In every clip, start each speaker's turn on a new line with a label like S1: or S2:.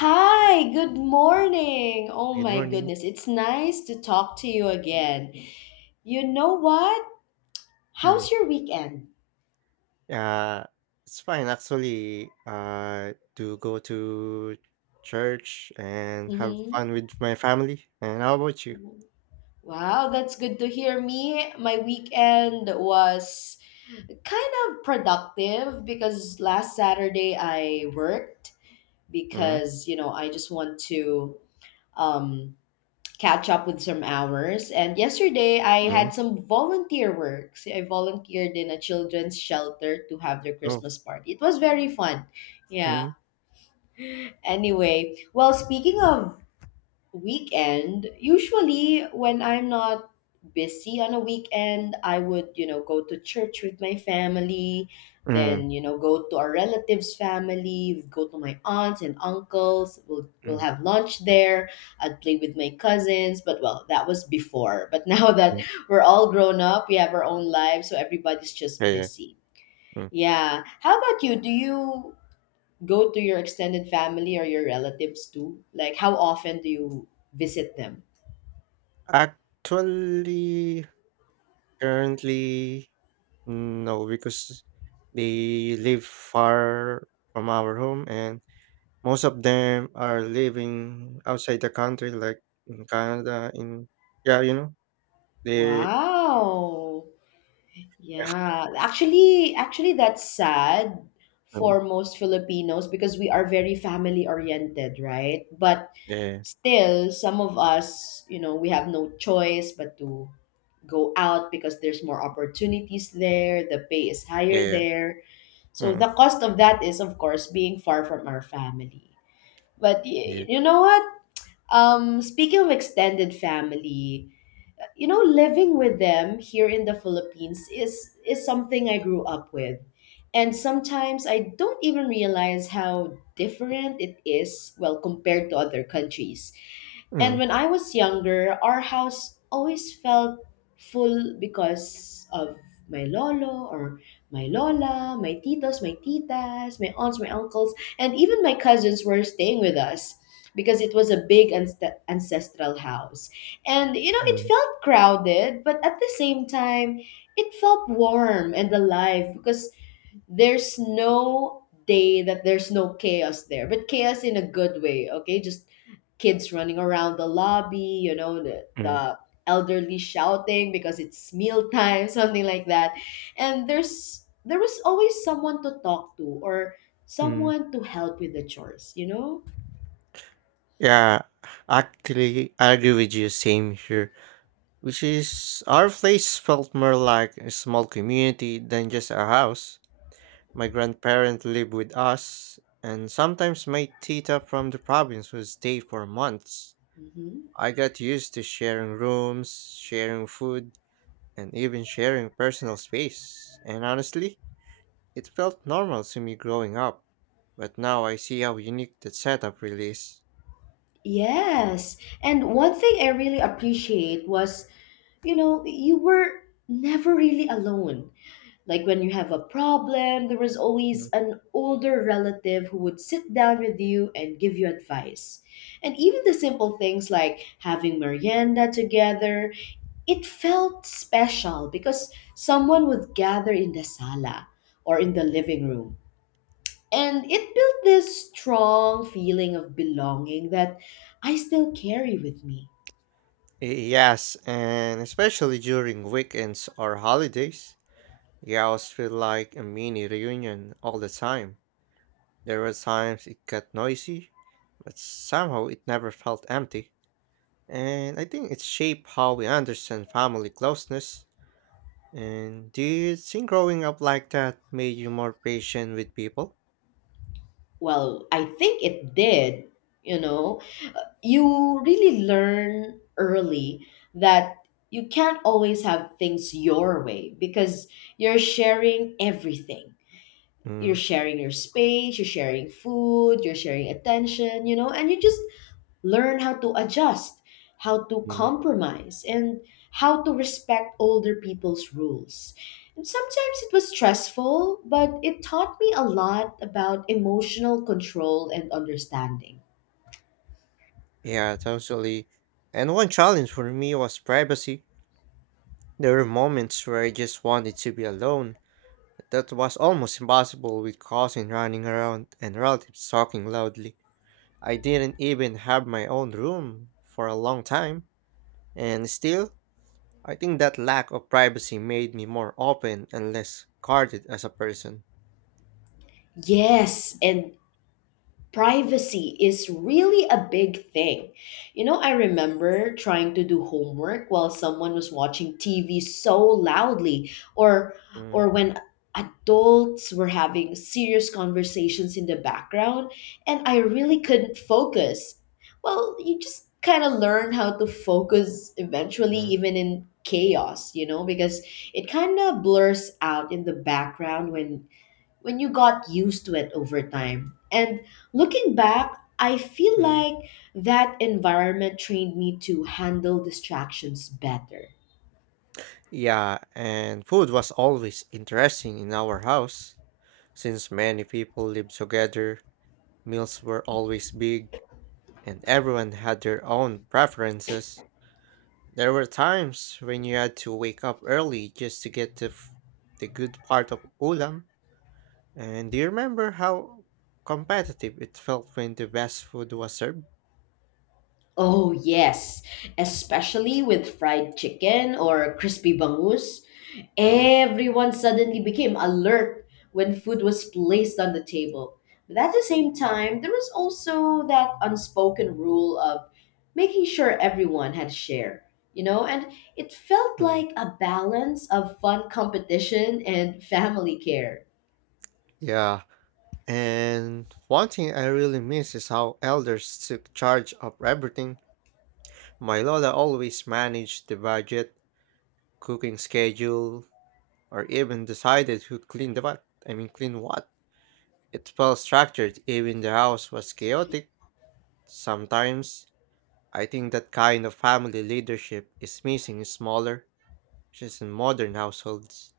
S1: Hi, good morning. Oh
S2: Good
S1: my
S2: morning.
S1: goodness, it's nice to talk to you again. You know what?
S2: Mm.
S1: How's your weekend?
S2: Uh, it's fine actually. To go to church and have
S1: hmm
S2: fun with my family. And how about you?
S1: Wow, that's good to hear me. My weekend was kind of productive because last Saturday I worked
S2: Mm.
S1: because, you know, I just want to um catch up with some hours. And yesterday, I
S2: Mm.
S1: had some volunteer work. See, I volunteered in a children's shelter to have their
S2: Oh.
S1: Christmas party. It was very fun. Yeah.
S2: Mm.
S1: Anyway, well, speaking of weekend, usually when I'm not busy on a weekend, I would, you know, go to church with my family,
S2: Mm.
S1: then, you know, go to our relatives, family, go to my aunts and uncles. We'll
S2: Mm.
S1: have lunch there. I'd play with my cousins, but well, that was before, but now that
S2: Mm.
S1: we're all grown up, we have our own lives, so everybody's
S2: Yeah,
S1: just
S2: yeah.
S1: busy.
S2: Mm.
S1: Yeah, how about you? Do you go to your extended family or your relatives too? Like, how often do you visit them?
S2: Actually, currently, no, because they live far from our home, and most of them are living outside the country, like in Canada. In yeah, you know. 네.
S1: Wow. Yeah. Actually, that's sad
S2: 음.
S1: for most Filipinos because we are very family oriented, right? But
S2: 예.
S1: still some of us, you know, we have no choice but to go out because there's more opportunities there, the pay is higher
S2: 예.
S1: there. So
S2: 음.
S1: the cost of that is, of course, being far from our family. But
S2: 예.
S1: you know what? Speaking of extended family, you know, living with them here in the Philippines is something I grew up with, and sometimes I don't even realize how different it is, well, compared to other countries. And
S2: 음.
S1: when I was younger, our house always felt full because of my lolo, or my lola, my titos, my titas, my aunts, my uncles, and even my cousins were staying with us because it was a big ancestral house. And you know, it
S2: 음.
S1: felt crowded, but at the same time, it felt warm and alive because there's no day that there's no chaos there, but chaos in a good way, okay? Just kids running around the lobby, you know, the,
S2: 음.
S1: the elderly shouting because it's mealtime, something like that. And there was always someone to talk to or
S2: Mm.
S1: someone to help with the chores, you know?
S2: Yeah, actually, I agree with you. Same here. Which is, our place felt more like a small community than just a house. My grandparents lived with us, and sometimes my tita from the province would stay for months.
S1: Mhm.
S2: I got used to sharing rooms, sharing food, and even sharing personal space. And honestly, it felt normal to me growing up, but now I see how unique that setup really is.
S1: Yes. And one thing I really appreciate was, you know, you were never really alone. Like when you have a problem, there was always
S2: Mm.
S1: an older relative who would sit down with you and give you advice. And even the simple things like having merienda together, it felt special because someone would gather in the sala or in the living room, and it built this strong feeling of belonging that I still carry with me.
S2: Y- Yes, and especially during weekends or holidays, the house felt like a mini reunion all the time. There were times it got noisy, but somehow it never felt empty. And I think it shaped how we understand family closeness. And do you think growing up like that made you more patient with people?
S1: Well, I think it did, you know. You really learn early that you can't always have things your way because you're sharing everything. You're
S2: Mm.
S1: sharing your space, you're sharing food, you're sharing attention, you know, and you just learn how to adjust, how to compromise, and how to respect older people's rules. And sometimes it was stressful, but it taught me a lot about emotional control and understanding.
S2: Yeah, totally. And one challenge for me was privacy. There were moments where I just wanted to be alone. That was almost impossible with cousin running around and relatives talking loudly. I didn't even have my own room for a long time. And still, I think that lack of privacy made me more open and less guarded as a person.
S1: Yes, and privacy is really a big thing. You know, I remember trying to do homework while someone was watching TV so loudly, or
S2: Mm,
S1: when adults were having serious conversations in the background, and I really couldn't focus. Well, you just kind of learn how to focus eventually
S2: mm,
S1: even in chaos, you know, because it kind of blurs out in the background when you got used to it over time. And looking back, I feel
S2: mm.
S1: like that environment trained me to handle distractions better.
S2: Yeah, and food was always interesting in our house. Since many people lived together, meals were always big, and everyone had their own preferences. There were times when you had to wake up early just to get the good part of ulam. And do you remember how competitive it felt when the best food was served?
S1: Oh, yes, especially with fried chicken or crispy bangus.
S2: Mm,
S1: Everyone suddenly became alert when food was placed on the table. But at the same time, there was also that unspoken rule of making sure everyone had a share, you know, and it felt
S2: mm.
S1: like a balance of fun competition and family care.
S2: Yeah. And one thing I really miss is how elders took charge of everything. My Lola always managed the budget, cooking schedule, or even decided who cleaned the what. I mean, clean what. It felt structured, even the house was chaotic. Sometimes I think that kind of family leadership is missing in smaller, just in modern households.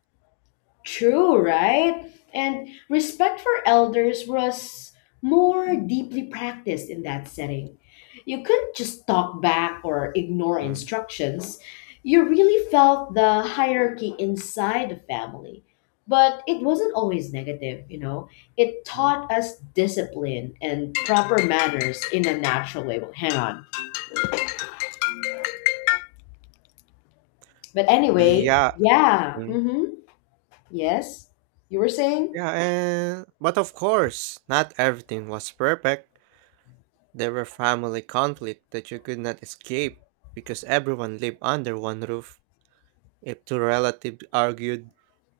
S1: True, right? And respect for elders was more deeply practiced in that setting. You couldn't just talk back or ignore
S2: Mm,
S1: instructions. You really felt the hierarchy inside the family. But it wasn't always negative, you know? It
S2: mm.
S1: taught us discipline and proper manners in a natural way. Well, hang on. But anyway,
S2: Yeah,
S1: yeah.
S2: mm,
S1: Mm-hmm. Yes? You were saying?
S2: yeah, and but of course, not everything was perfect. There were family conflict that you could not escape because everyone lived under one roof. If two relatives argued,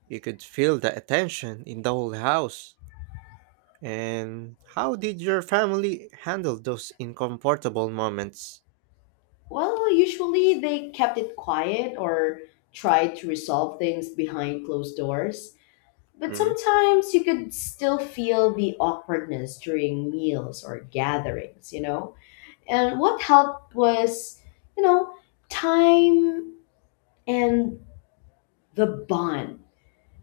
S2: you could feel the tension in the whole house. And how did your family handle those uncomfortable moments?
S1: Well, usually they kept it quiet or tried to resolve things behind closed doors. But
S2: Mm.
S1: sometimes you could still feel the awkwardness during meals or gatherings, you know? And what helped was, you know, time and the bond,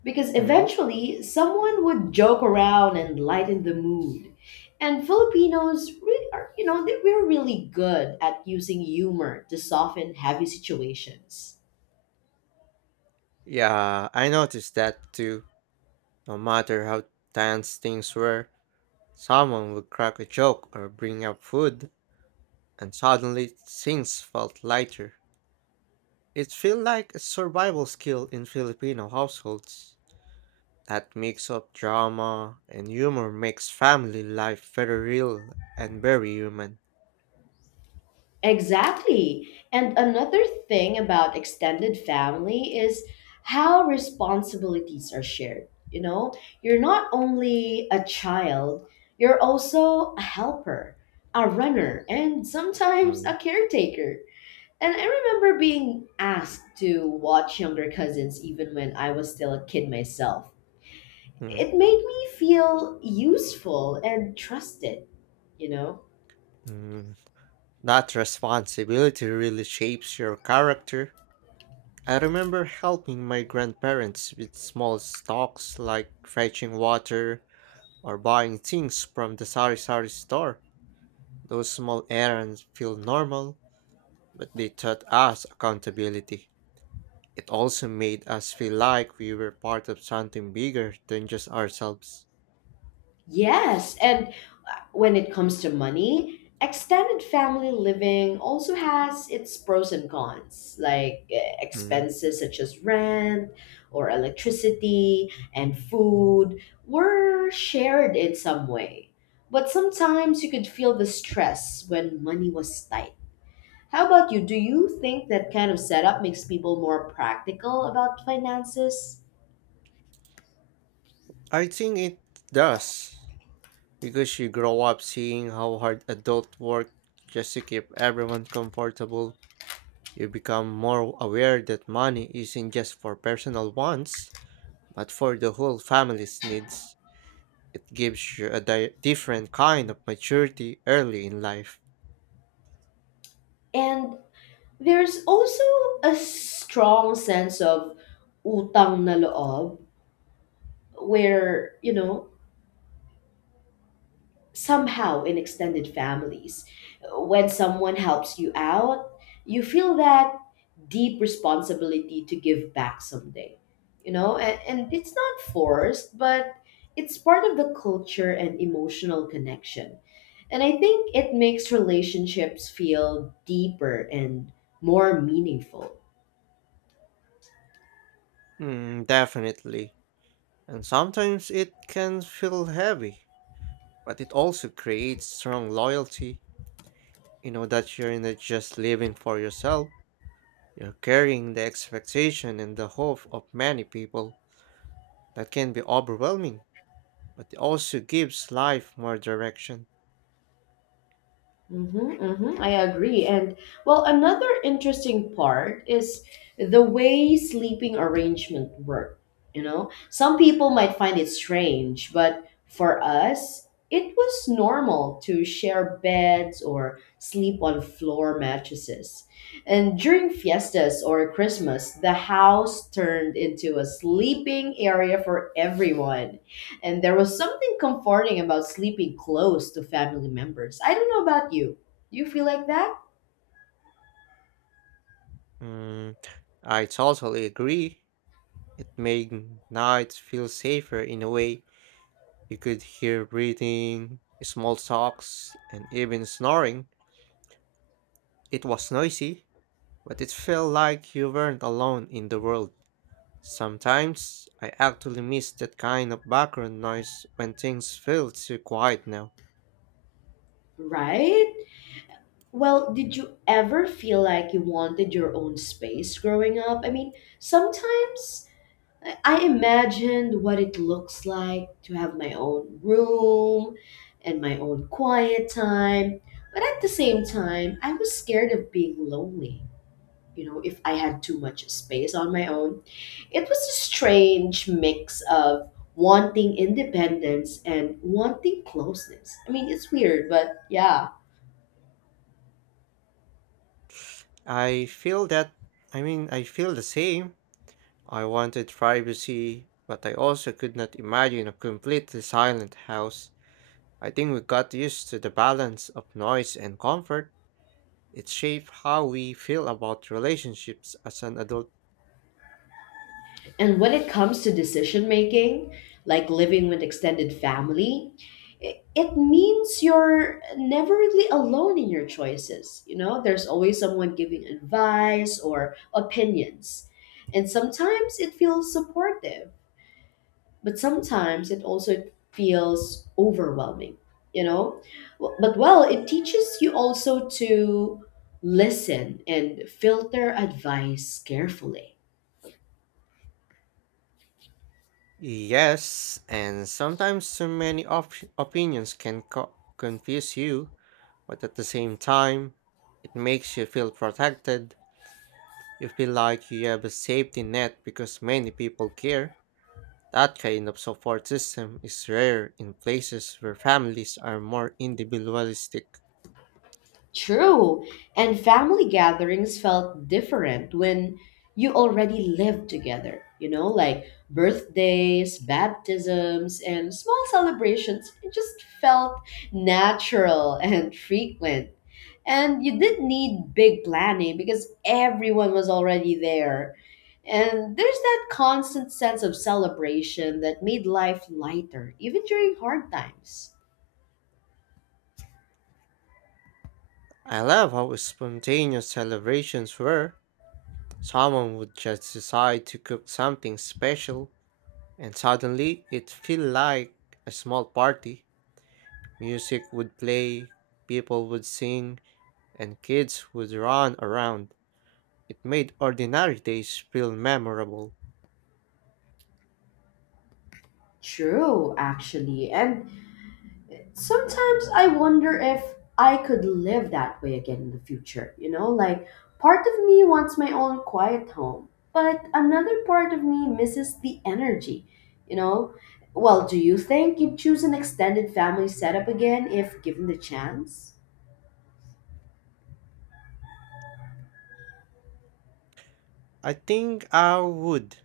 S1: because
S2: Mm.
S1: eventually, someone would joke around and lighten the mood. And Filipinos really are, you know, they we're really good at using humor to soften heavy situations.
S2: Yeah, I noticed that too. No matter how tense things were, someone would crack a joke or bring up food, and suddenly things felt lighter. It feels like a survival skill in Filipino households. That mix of drama and humor makes family life very real and very human.
S1: Exactly. And another thing about extended family is how responsibilities are shared. You know, you're not only a child, you're also a helper, a runner, and sometimes
S2: Mm,
S1: a caretaker. And I remember being asked to watch younger cousins even when I was still a kid myself.
S2: mm,
S1: It made me feel useful and trusted, you know?
S2: mm. That responsibility really shapes your character. I remember helping my grandparents with small stocks like fetching water or buying things from the Sari Sari store. Those small errands feel normal, but they taught us accountability. It also made us feel like we were part of something bigger than just ourselves.
S1: Yes, and when it comes to money, extended family living also has its pros and cons, like
S2: Mhm.
S1: expenses such as rent or electricity and food were shared in some way. But sometimes you could feel the stress when money was tight. How about you? Do you think that kind of setup makes people more practical about finances?
S2: I think it does, because you grow up seeing how hard adult work just to keep everyone comfortable. You become more aware that money isn't just for personal wants, but for the whole family's needs. It gives you a different kind of maturity early in life.
S1: And there's also a strong sense of utang na loob, where, you know, somehow in extended families, when someone helps you out, you feel that deep responsibility to give back someday, you know, and it's not forced, but it's part of the culture and emotional connection, and I think it makes relationships feel deeper and more meaningful.
S2: Mm, definitely. And sometimes it can feel heavy, but it also creates strong loyalty. You know that you're not just living for yourself, you're carrying the expectation and the hope of many people. That can be overwhelming, but it also gives life more direction.
S1: Mm-hmm, I agree. And well, another interesting part is the way sleeping arrangement work. You know, some people might find it strange, but for us, it was normal to share beds or sleep on floor mattresses. And during fiestas or Christmas, the house turned into a sleeping area for everyone. And there was something comforting about sleeping close to family members. I don't know about you. Do you feel like that?
S2: Mm, I totally agree. It made nights feel safer in a way. You could hear breathing, small talks, and even snoring. It was noisy, but it felt like you weren't alone in the world. Sometimes I actually miss that kind of background noise when things feel too quiet now.
S1: Right? Well, did you ever feel like you wanted your own space growing up? I mean, sometimes I imagined what it looks like to have my own room and my own quiet time, but at the same time, I was scared of being lonely, you know, if I had too much space on my own. It was a strange mix of wanting independence and wanting closeness. I mean, it's weird, but yeah.
S2: I feel that, I mean, I feel the same. I wanted privacy, but I also could not imagine a completely silent house. I think we got used to the balance of noise and comfort. It shaped how we feel about relationships as an adult.
S1: And when it comes to decision making, like living with extended family, it means you're never really alone in your choices. You know, there's always someone giving advice or opinions. And sometimes it feels supportive, but sometimes it also feels overwhelming, you know. But well, it teaches you also to listen and filter advice carefully.
S2: Yes, and sometimes too many opinions can confuse you, but at the same time, it makes you feel protected. You feel like you have a safety net because many people care. That kind of support system is rare in places where families are more individualistic.
S1: True, and family gatherings felt different when you already lived together, you know, like birthdays, baptisms, and small celebrations, it just felt natural and frequent. And you didn't need big planning because everyone was already there. And there's that constant sense of celebration that made life lighter, even during hard times.
S2: I love how spontaneous celebrations were. Someone would just decide to cook something special, and suddenly it felt like a small party. Music would play, people would sing, and kids would run around. It made ordinary days feel memorable.
S1: True, actually. And sometimes I wonder if I could live that way again in the future. You know, like part of me wants my own quiet home, but another part of me misses the energy. You know, well, do you think you'd choose an extended family setup again if given the chance?
S2: I think I would,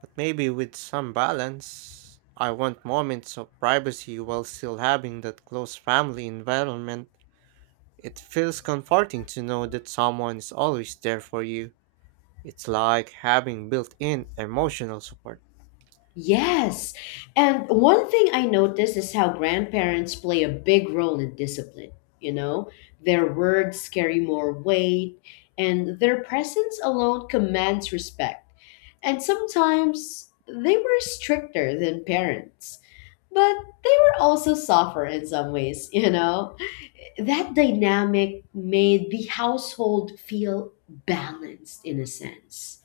S2: but maybe with some balance. I want moments of privacy while still having that close family environment. It feels comforting to know that someone is always there for you. It's like having built in emotional support.
S1: Yes. And one thing I noticed is how grandparents play a big role in discipline. You know, their words carry more weight, and their presence alone commands respect. And sometimes they were stricter than parents, but they were also softer in some ways, you know? That dynamic made the household feel balanced in a sense.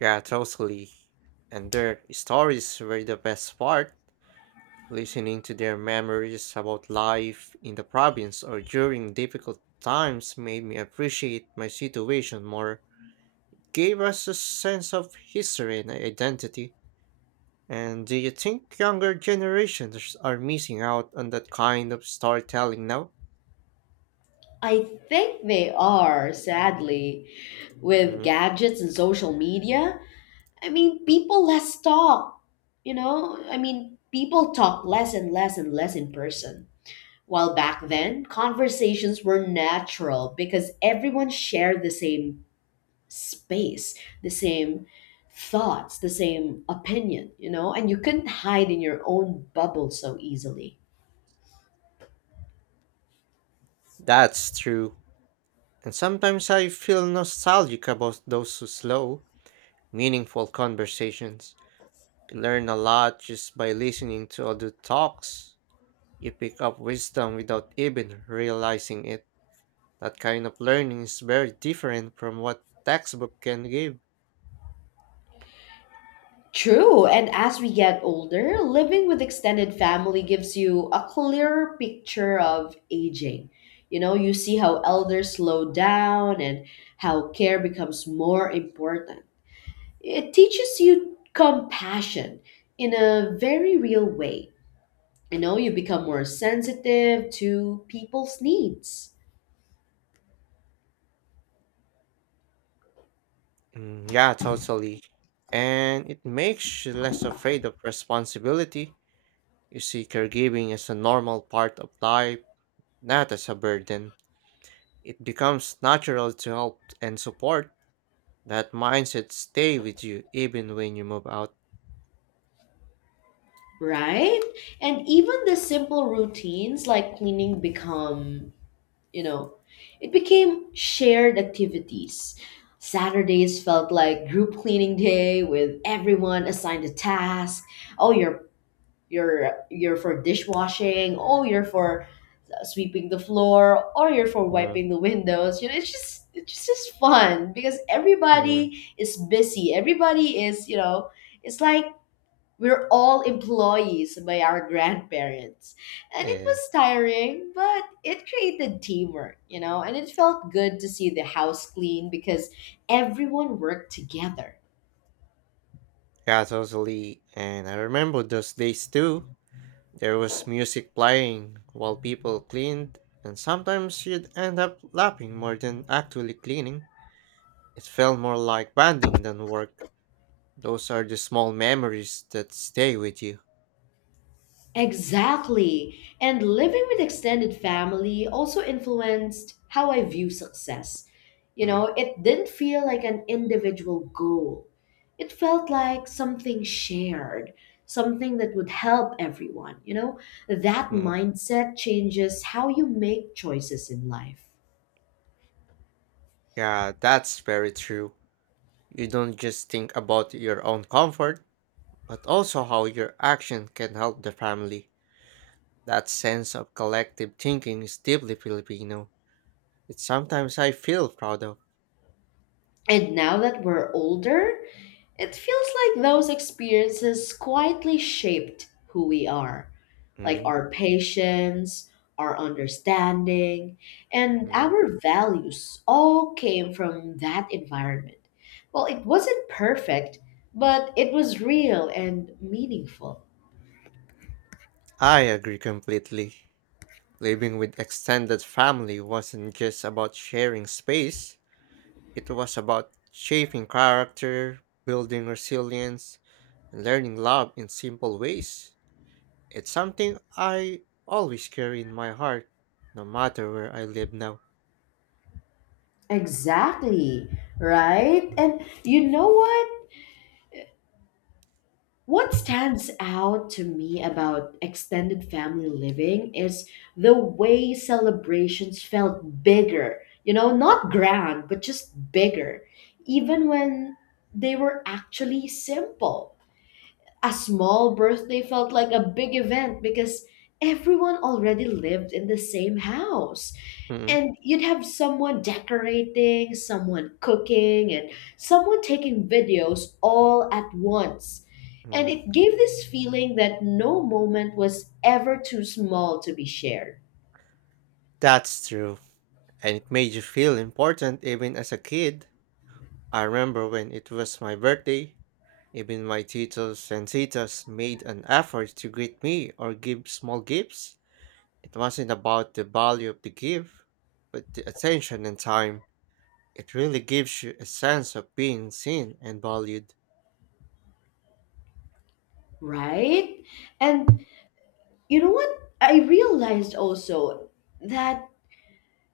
S2: Yeah, totally. And their stories were the best part. Listening to their memories about life in the province or during difficult times made me appreciate my situation more. Gave us a sense of history and identity. And do you think younger generations are missing out on that kind of storytelling now?
S1: I think they are, sadly, with gadgets and social media, I mean, people less talk. You know, I mean, people talk less and less and less in person. While back then, conversations were natural because everyone shared the same space, the same thoughts, the same opinion, you know, and you couldn't hide in your own bubble so easily.
S2: That's true. And sometimes I feel nostalgic about those slow, meaningful conversations. You learn a lot just by listening to other talks. You pick up wisdom without even realizing it. That kind of learning is very different from what textbook can give.
S1: True, and as we get older, living with extended family gives you a clearer picture of aging. You know, you see how elders slow down and how care becomes more important. It teaches you compassion in a very real way. You know, you become more sensitive to people's needs,
S2: Mm, yeah, totally. And it makes you less afraid of responsibility. You see caregiving as a normal part of life, not as a burden. It becomes natural to help and support. That mindset stay with you even when you move out.
S1: right? And even the simple routines like cleaning become, you know, it became shared activities. Saturdays felt like group cleaning day with everyone assigned a task. Oh, you're, you're for dishwashing, oh, you're for sweeping the floor, or you're for
S2: Mm.
S1: wiping the windows, you know, it's just, just fun because
S2: Mm,
S1: everybody is busy, everybody is, you know, it's like we're all employees by our grandparents. And it
S2: yeah,
S1: was tiring, but it created teamwork, you know, and it felt good to see the house clean because everyone worked together.
S2: yeah, totally. And I remember those days too. There was music playing while people cleaned, and sometimes you'd end up laughing more than actually cleaning. It felt more like bonding than work. Those are the small memories that stay with you.
S1: Exactly. And living with extended family also influenced how I view success. You
S2: Mm,
S1: know, it didn't feel like an individual goal, it felt like something shared, something that would help everyone. You know, that
S2: mm.
S1: mindset changes how you make choices in life.
S2: Yeah, that's very true. You don't just think about your own comfort, but also how your action can help the family. That sense of collective thinking is deeply Filipino. It's sometimes I feel proud of.
S1: And now that we're older, it feels like those experiences quietly shaped who we are, like
S2: Mm,
S1: our patience, our understanding, and
S2: mm.
S1: our values all came from that environment. Well, it wasn't perfect, but it was real and meaningful.
S2: I agree completely. Living with extended family wasn't just about sharing space, it was about shaping character, building resilience, and learning love in simple ways. It's something I always carry in my heart, no matter where I live now.
S1: Exactly, right? And you know what? What stands out to me about extended family living is the way celebrations felt bigger. You know, not grand, but just bigger, even when they were actually simple, a small birthday felt like a big event because everyone already lived in the same house.
S2: Mm,
S1: And you'd have someone decorating, someone cooking, and someone taking videos all at once. And
S2: mm.
S1: it gave this feeling that no moment was ever too small to be shared,
S2: That's true. And it made you feel important even as a kid. I remember when it was my birthday, even my titos and titas made an effort to greet me or give small gifts. It wasn't about the value of the gift, but the attention and time. It really gives you a sense of being seen and valued.
S1: right? And you know what? I realized also that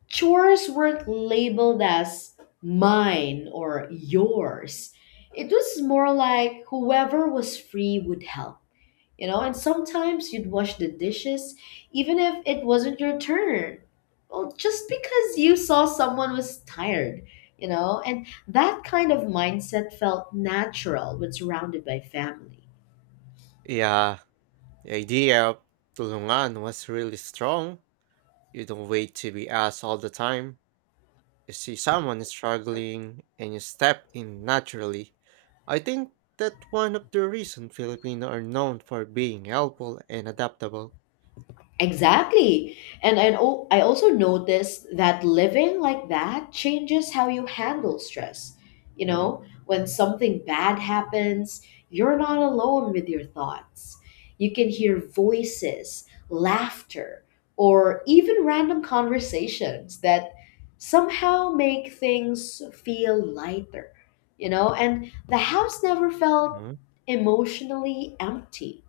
S1: chores weren't labeled as mine or yours. It was more like whoever was free would help, you know? And sometimes you'd wash the dishes even if it wasn't your turn. Well, just because you saw someone was tired, you know? And that kind of mindset felt natural when surrounded by family.
S2: Yeah, the idea of tulungan was really strong. You don't wait to be asked all the time you see someone struggling and you step in naturally. I think that one of the reasons Filipino are known for being helpful and adaptable.
S1: Exactly. And I, know, I also noticed that living like that changes how you handle stress. You know, when something bad happens, you're not alone with your thoughts. You can hear voices, laughter, or even random conversations that somehow make things feel lighter. You know, and the house never felt
S2: Mhm.
S1: emotionally empty.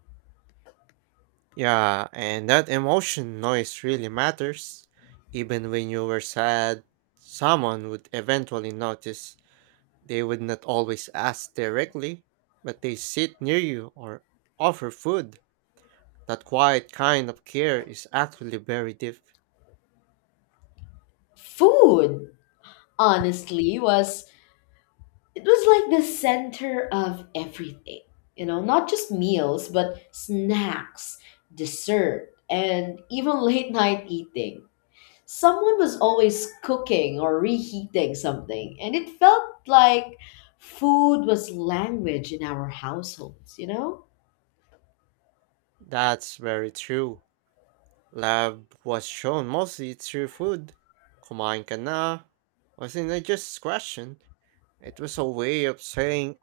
S2: Yeah, and that emotion noise really matters. Even when you were sad, someone would eventually notice. They would not always ask directly, but they sit near you or offer food. That quiet kind of care is actually very deep.
S1: Food, honestly, was, it was like the center of everything, you know, not just meals but snacks, dessert, and even late night eating. Someone was always cooking or reheating something, and it felt like food was language in our households, you know?
S2: That's very true. Love was shown mostly through food. Kumain ka na wasn't a just question. It was a way of saying,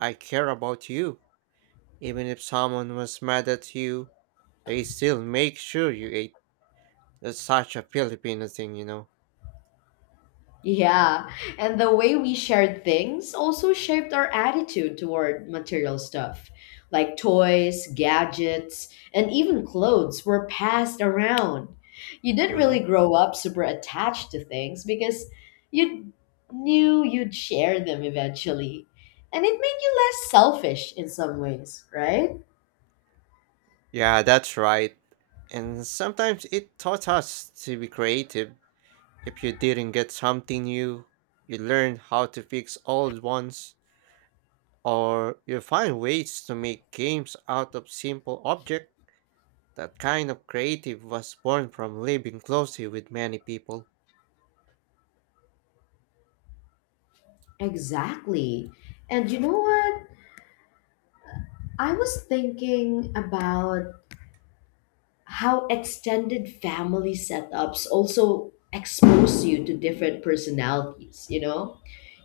S2: I care about you. Even if someone was mad at you, they still make sure you ate. That's such a Filipino thing, you know.
S1: Yeah, and the way we shared things also shaped our attitude toward material stuff. Like toys, gadgets, and even clothes were passed around. You didn't really
S2: Mhm.
S1: grow up super attached to things because you knew you'd share them eventually. And it made you less selfish in some ways, right?
S2: Yeah, that's right. And sometimes it taught us to be creative. If you didn't get something new, you learn how to fix old ones, or you find ways to make games out of simple objects. That kind of creative was born from living closely with many people.
S1: Exactly. And you know what? I was thinking about how extended family setups also expose you to different personalities, you know?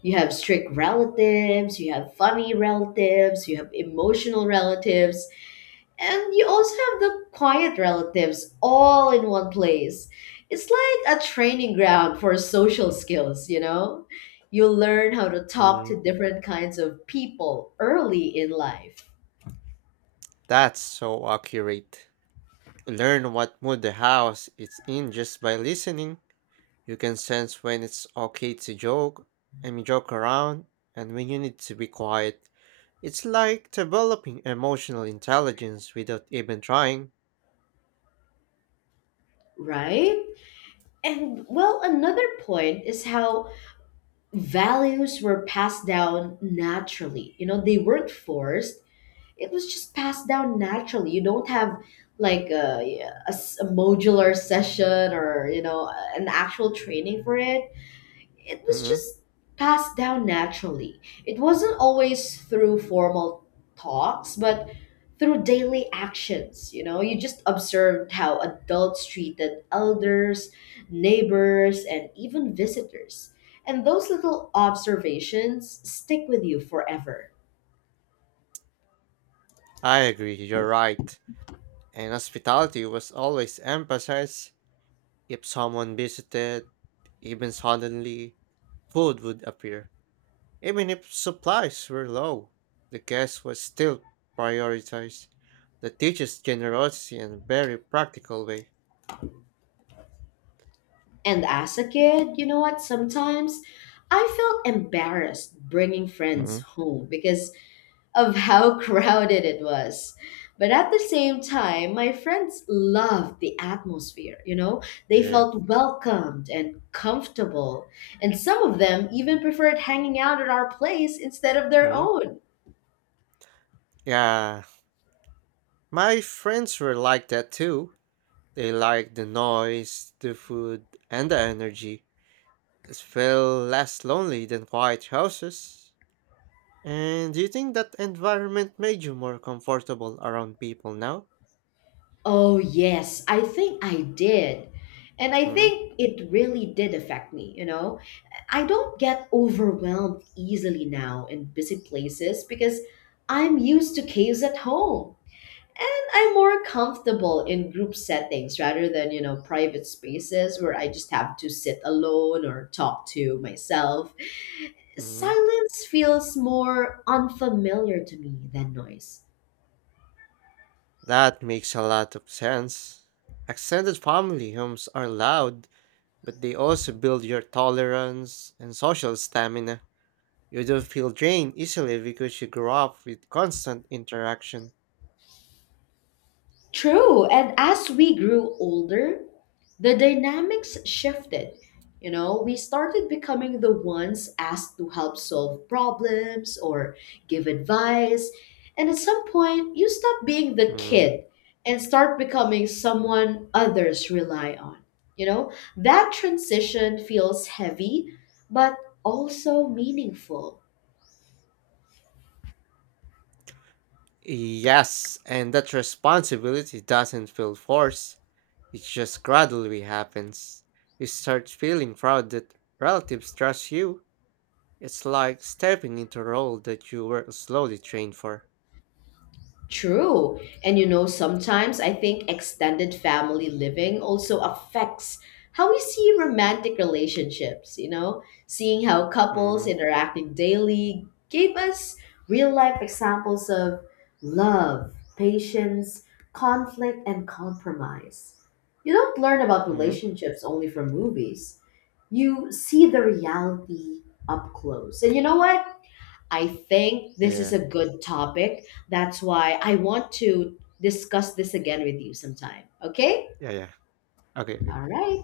S1: You have strict relatives, you have funny relatives, you have emotional relatives, and you also have the quiet relatives all in one place. It's like a training ground for social skills, you know? You learn how to talk
S2: Mm,
S1: to different kinds of people early in life.
S2: that's so accurate. Learn what mood the house is in just by listening. You can sense when it's okay to joke, I mean, joke around, and when you need to be quiet. It's like developing emotional intelligence without even trying.
S1: Right? And well, another point is how values were passed down naturally. You know, they weren't forced. It was just passed down naturally. You don't have like a modular session or you know an actual training for it, it was
S2: Hmm.
S1: just passed down naturally. It wasn't always through formal talks, but through daily actions. You know, you just observed how adults treated elders, neighbors, and even visitors. And those little observations stick with you forever.
S2: I agree, you're right. And hospitality was always emphasized. If someone visited, even suddenly, food would appear. Even if supplies were low, the guest was still prioritized. That teaches generosity in a very practical way.
S1: And as a kid, you know what? Sometimes I felt embarrassed bringing
S2: Hmm.
S1: friends home because of how crowded it was. But at the same time, my friends loved the atmosphere, you know? They
S2: Yeah.
S1: felt welcomed and comfortable. And some of them even preferred hanging out at our place instead of their
S2: Mhm.
S1: own.
S2: Yeah, my friends were like that too. They liked the noise, the food, and the energy. It felt less lonely than quiet houses. And do you think that environment made you more comfortable around people now?
S1: Oh, yes, I think I did. And I
S2: Mm.
S1: think it really did affect me, you know? I don't get overwhelmed easily now in busy places because I'm used to caves at home. And I'm more comfortable in group settings rather than, you know, private spaces where I just have to sit alone or talk to myself.
S2: Mm.
S1: Silence feels more unfamiliar to me than noise.
S2: That makes a lot of sense. Extended family homes are loud, but they also build your tolerance and social stamina. You don't feel drained easily because you grow up with constant interaction.
S1: True. And as we grew older, the dynamics shifted. You know, we started becoming the ones asked to help solve problems or give advice. And at some point, you stop being the
S2: Mm-hmm.
S1: kid and start becoming someone others rely on. You know, that transition feels heavy, but also meaningful.
S2: Yes, and that responsibility doesn't feel forced, it just gradually happens. You start feeling proud that relatives trust you. It's like stepping into a role that you were slowly trained for.
S1: True. And you know, sometimes I think extended family living also affects how we see romantic relationships, you know? Seeing how couples
S2: Mm-hmm.
S1: interacting daily gave us real life examples of love, patience, conflict, and compromise. You don't learn about
S2: Mm-hmm.
S1: relationships only from movies, you see the reality up close. And you know what? I think this is
S2: Yeah,
S1: a good topic. That's why I want to discuss this again with you sometime. Okay?
S2: yeah, yeah, yeah. Okay, okay.
S1: All right.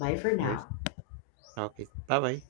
S1: Bye for
S2: All right.
S1: now.
S2: Okay, bye bye.